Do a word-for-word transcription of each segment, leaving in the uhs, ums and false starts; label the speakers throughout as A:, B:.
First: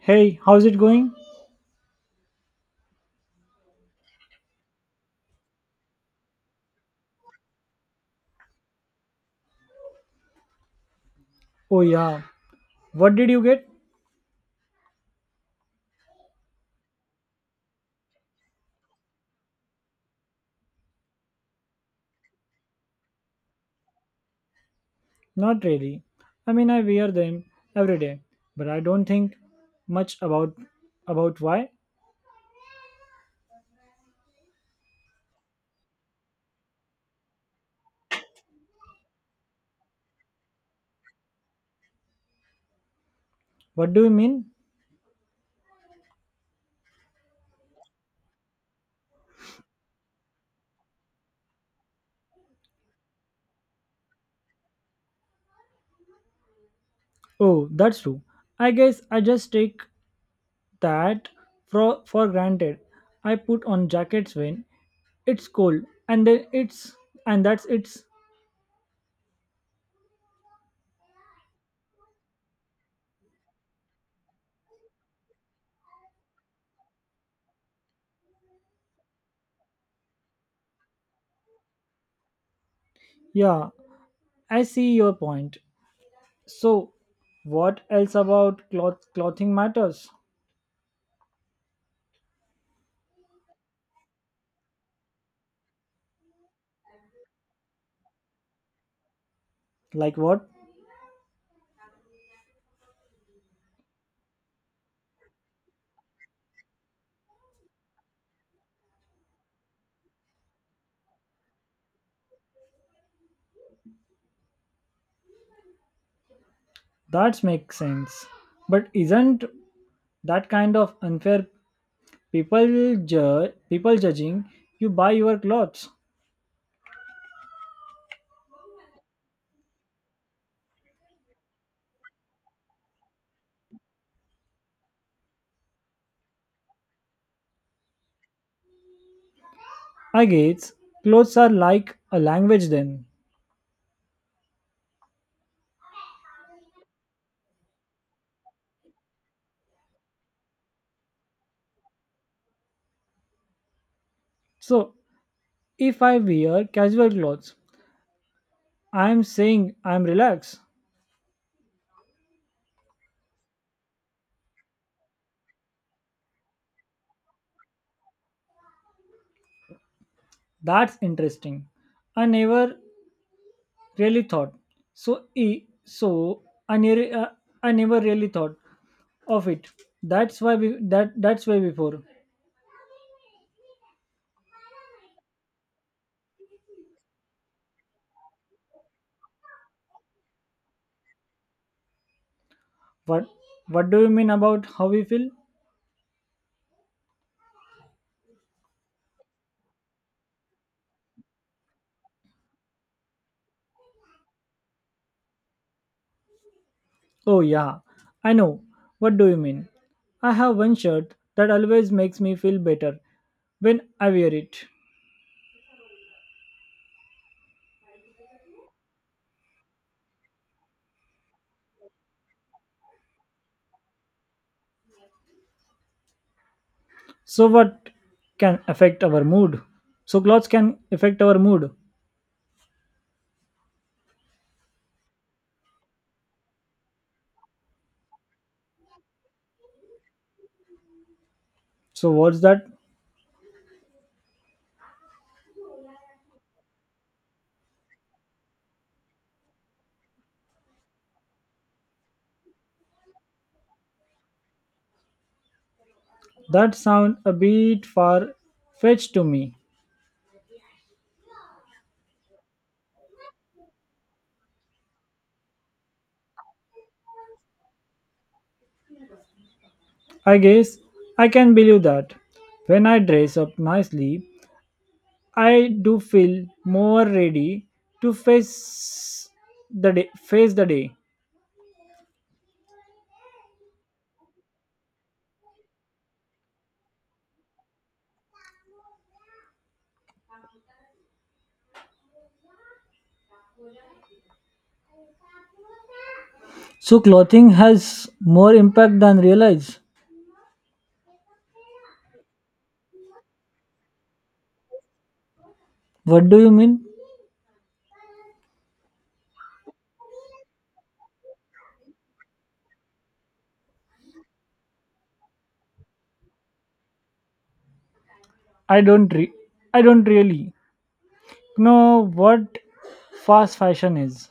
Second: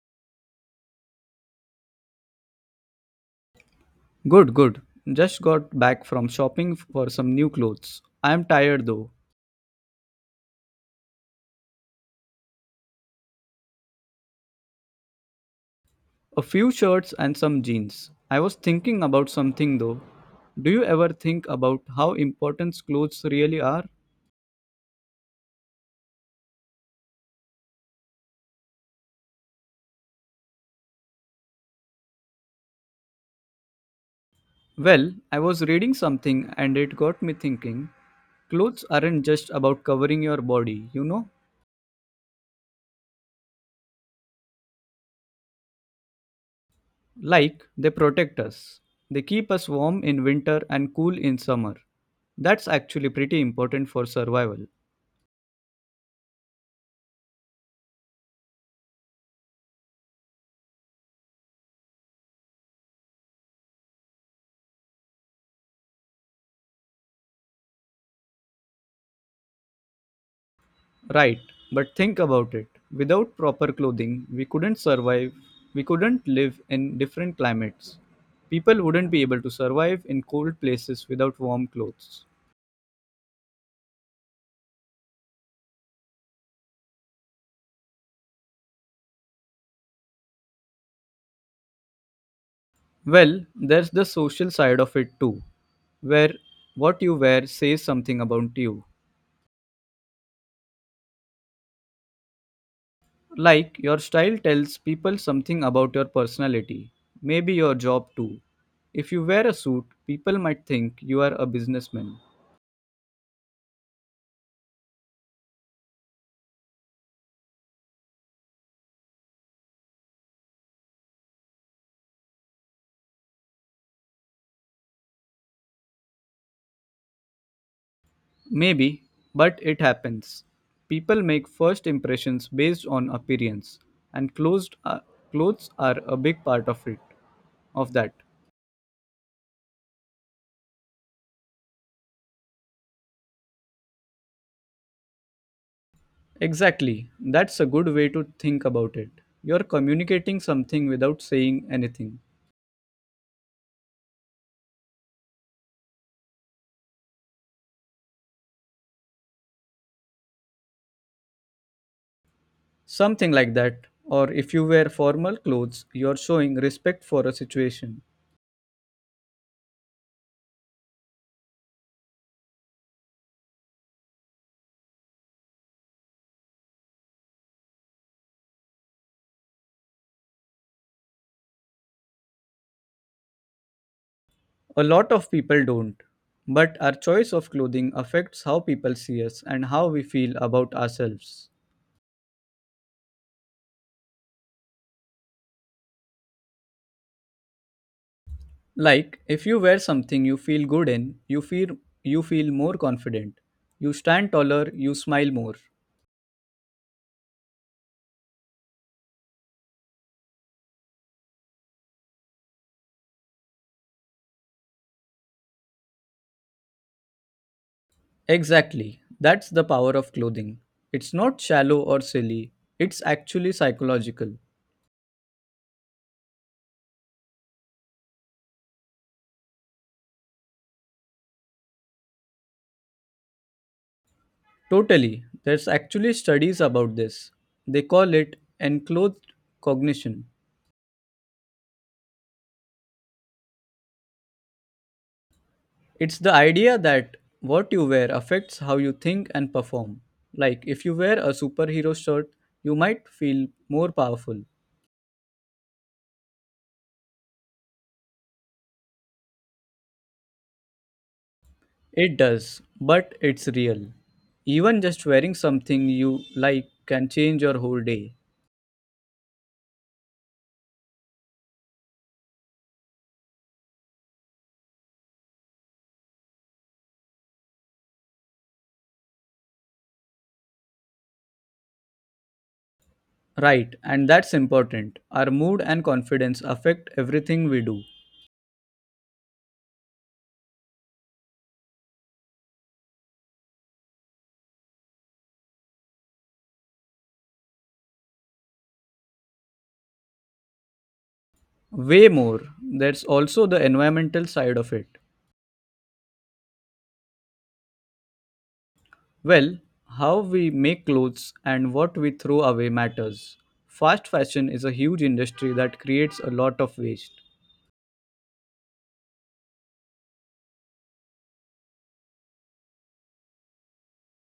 A: Hey, how's it going?
B: Good, good. Just got back from shopping for some new clothes. I am tired though.
A: Oh, yeah. What did you get?
B: A few shirts and some jeans. I was thinking about something though. Do you ever think about how important clothes really are?
A: Not really. I mean, I wear them every day, but I don't think much about about why.
B: Well, I was reading something and it got me thinking. Clothes aren't just about covering your body, you know?
A: What do you mean?
B: Like, they protect us. They keep us warm in winter and cool in summer. That's actually pretty important for survival.
A: Oh, that's true. I guess I just take that for for granted. I put on jackets when it's cold, and then it's and that's it's.
B: Right, but think about it. Without proper clothing, we couldn't survive, we couldn't live in different climates. People wouldn't be able to survive in cold places without warm clothes.
A: Yeah, I see your point. So, what else about cloth clothing matters?
B: Well, there's the social side of it too, where what you wear says something about you.
A: Like what?
B: Like, your style tells people something about your personality, maybe your job too. If you wear a suit, people might think you are a businessman.
A: That makes sense. But isn't that kind of unfair? People judge people judging you by your clothes.
B: Maybe, but it happens. People make first impressions based on appearance, and closed, uh, clothes are a big part of it. Of that,
A: I guess clothes are like a language then.
B: exactly. That's a good way to think about it. You're communicating something without saying anything,
A: So if I wear casual clothes, I am saying I am relaxed.
B: something like that. Or if you wear formal clothes, you're showing respect for a situation.
A: That's interesting. I never really thought. So e so I never uh, I never really thought of it. That's why we that that's why before.
B: A lot of people don't, but our choice of clothing affects how people see us and how we feel about ourselves.
A: What what do you mean about how we feel?
B: Like if you wear something you feel good in, you feel you feel more confident. You stand taller, you smile more.
A: Oh, yeah, I know. What do you mean? I have one shirt that always makes me feel better when I wear it.
B: Exactly. That's the power of clothing. It's not shallow or silly. It's actually psychological.
A: So, what can affect our mood? So, clothes can affect our mood.
B: Totally. There's actually studies about this. They call it enclothed cognition.
A: So, what's that?
B: It's the idea that what you wear affects how you think and perform. Like if you wear a superhero shirt, you might feel more powerful.
A: That sound a bit far fetched to me.
B: It does, but it's real. Even just wearing something you like can change your whole day.
A: I guess I can believe that. When I dress up nicely, I do feel more ready to face the day, face the day.
B: Right, and that's important. Our mood and confidence affect everything we do.
A: So clothing has more impact than realize.
B: Way more, there's also the environmental side of it.
A: What do you mean?
B: Well, how we make clothes and what we throw away matters. Fast fashion is a huge industry that creates a lot of waste.
A: I don't re- I don't really know what fast fashion is.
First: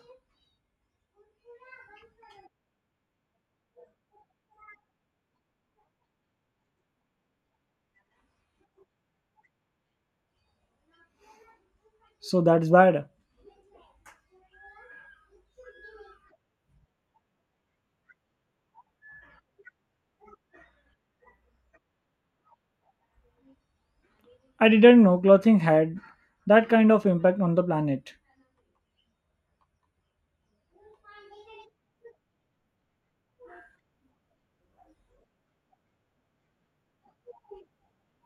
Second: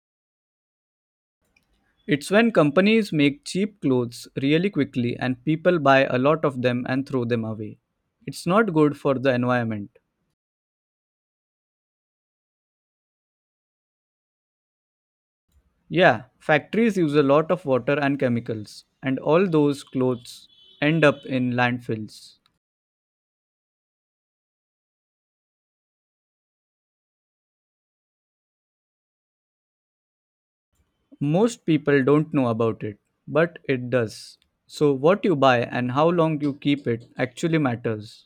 B: It's when companies make cheap clothes really quickly and people buy a lot of them and throw them away. It's not good for the environment.
A: So that's bad.
B: Yeah, factories use a lot of water and chemicals, and all those clothes end up in landfills.
A: I didn't know clothing had that kind of impact on the planet.
B: Most people don't know about it, but it does. So, what you buy and how long you keep it actually matters.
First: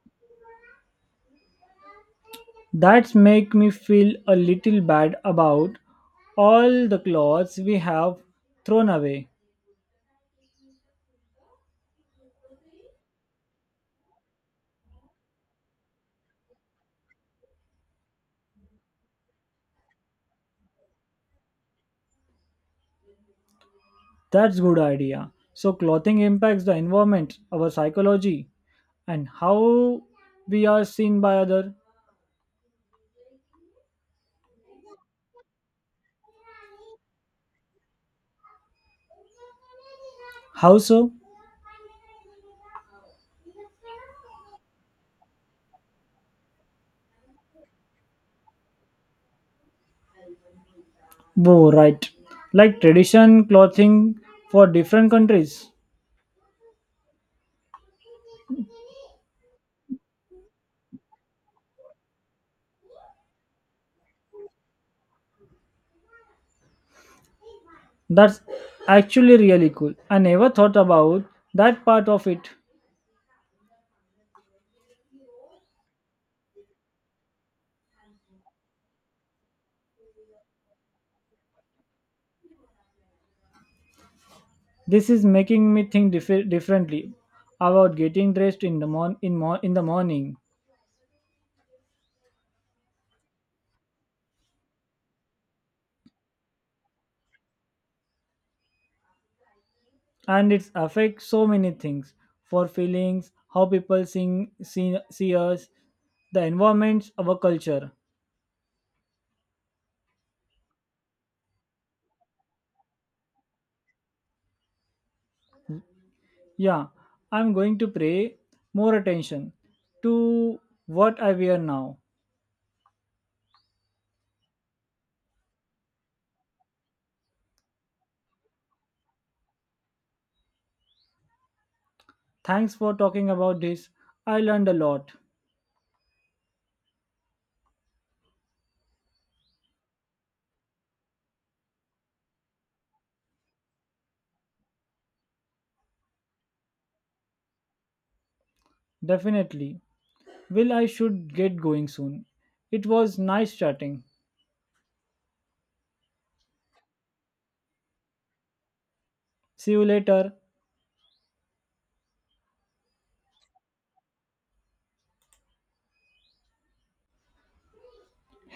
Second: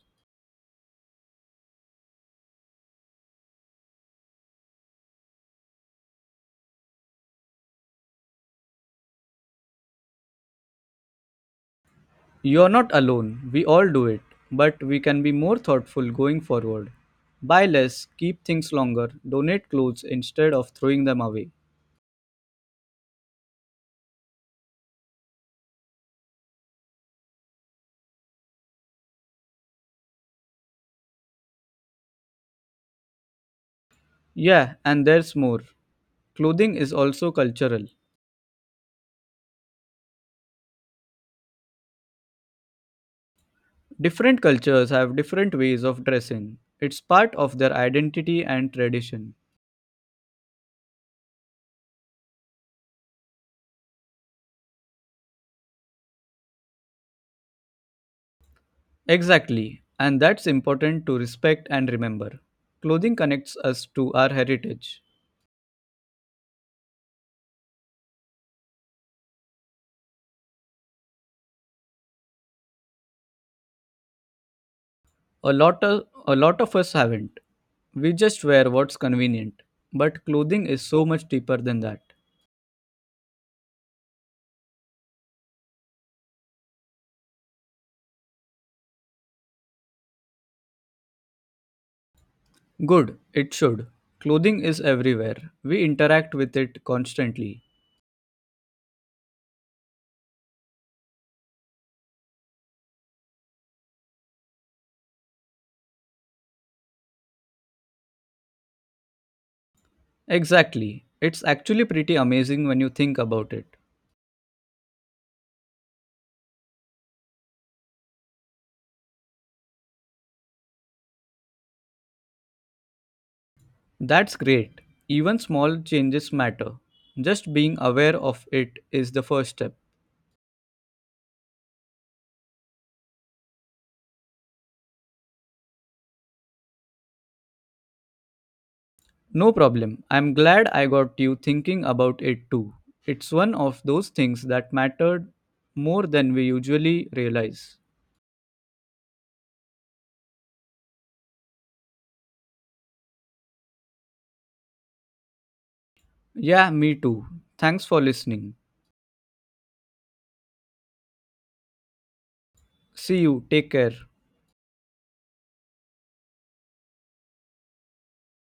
A: That's make me feel a little bad about all the clothes we have thrown away.
B: You're not alone. We all do it. But we can be more thoughtful going forward. Buy less, keep things longer, donate clothes instead of throwing them away.
A: That's good idea. So clothing impacts the environment, our psychology and how we are seen by other.
B: Yeah, and there's more. Clothing is also cultural.
A: How so?
B: Different cultures have different ways of dressing, it's part of their identity and tradition.
A: Bo, right. Like tradition clothing for different countries.
B: Exactly, and that's important to respect and remember. Clothing connects us to our heritage.
A: That's actually really cool. I never thought about that part of it.
B: A lot of a lot of us haven't. We just wear what's convenient. But clothing is so much deeper than that.
A: This is making me think dif- differently about getting dressed in the mon- in, mo- in the morning,
B: Good, it should. Clothing is everywhere. We interact with it constantly.
A: and it affects so many things. For feelings, how people sing, see, see us, the environments, our culture.
B: Exactly. It's actually pretty amazing when you think about it.
A: Yeah, I'm going to pay more attention to what I wear now.
B: That's great. Even small changes matter. Just being aware of it is the first step.
A: Thanks for talking about this. I learned a lot.
B: No problem. I'm glad I got you thinking about it too. It's one of those things that mattered more than we usually realize.
A: Definitely. Well, I should get going soon. It was nice chatting.
B: Yeah, me too. Thanks for listening.
A: See you later.
B: See you. Take care.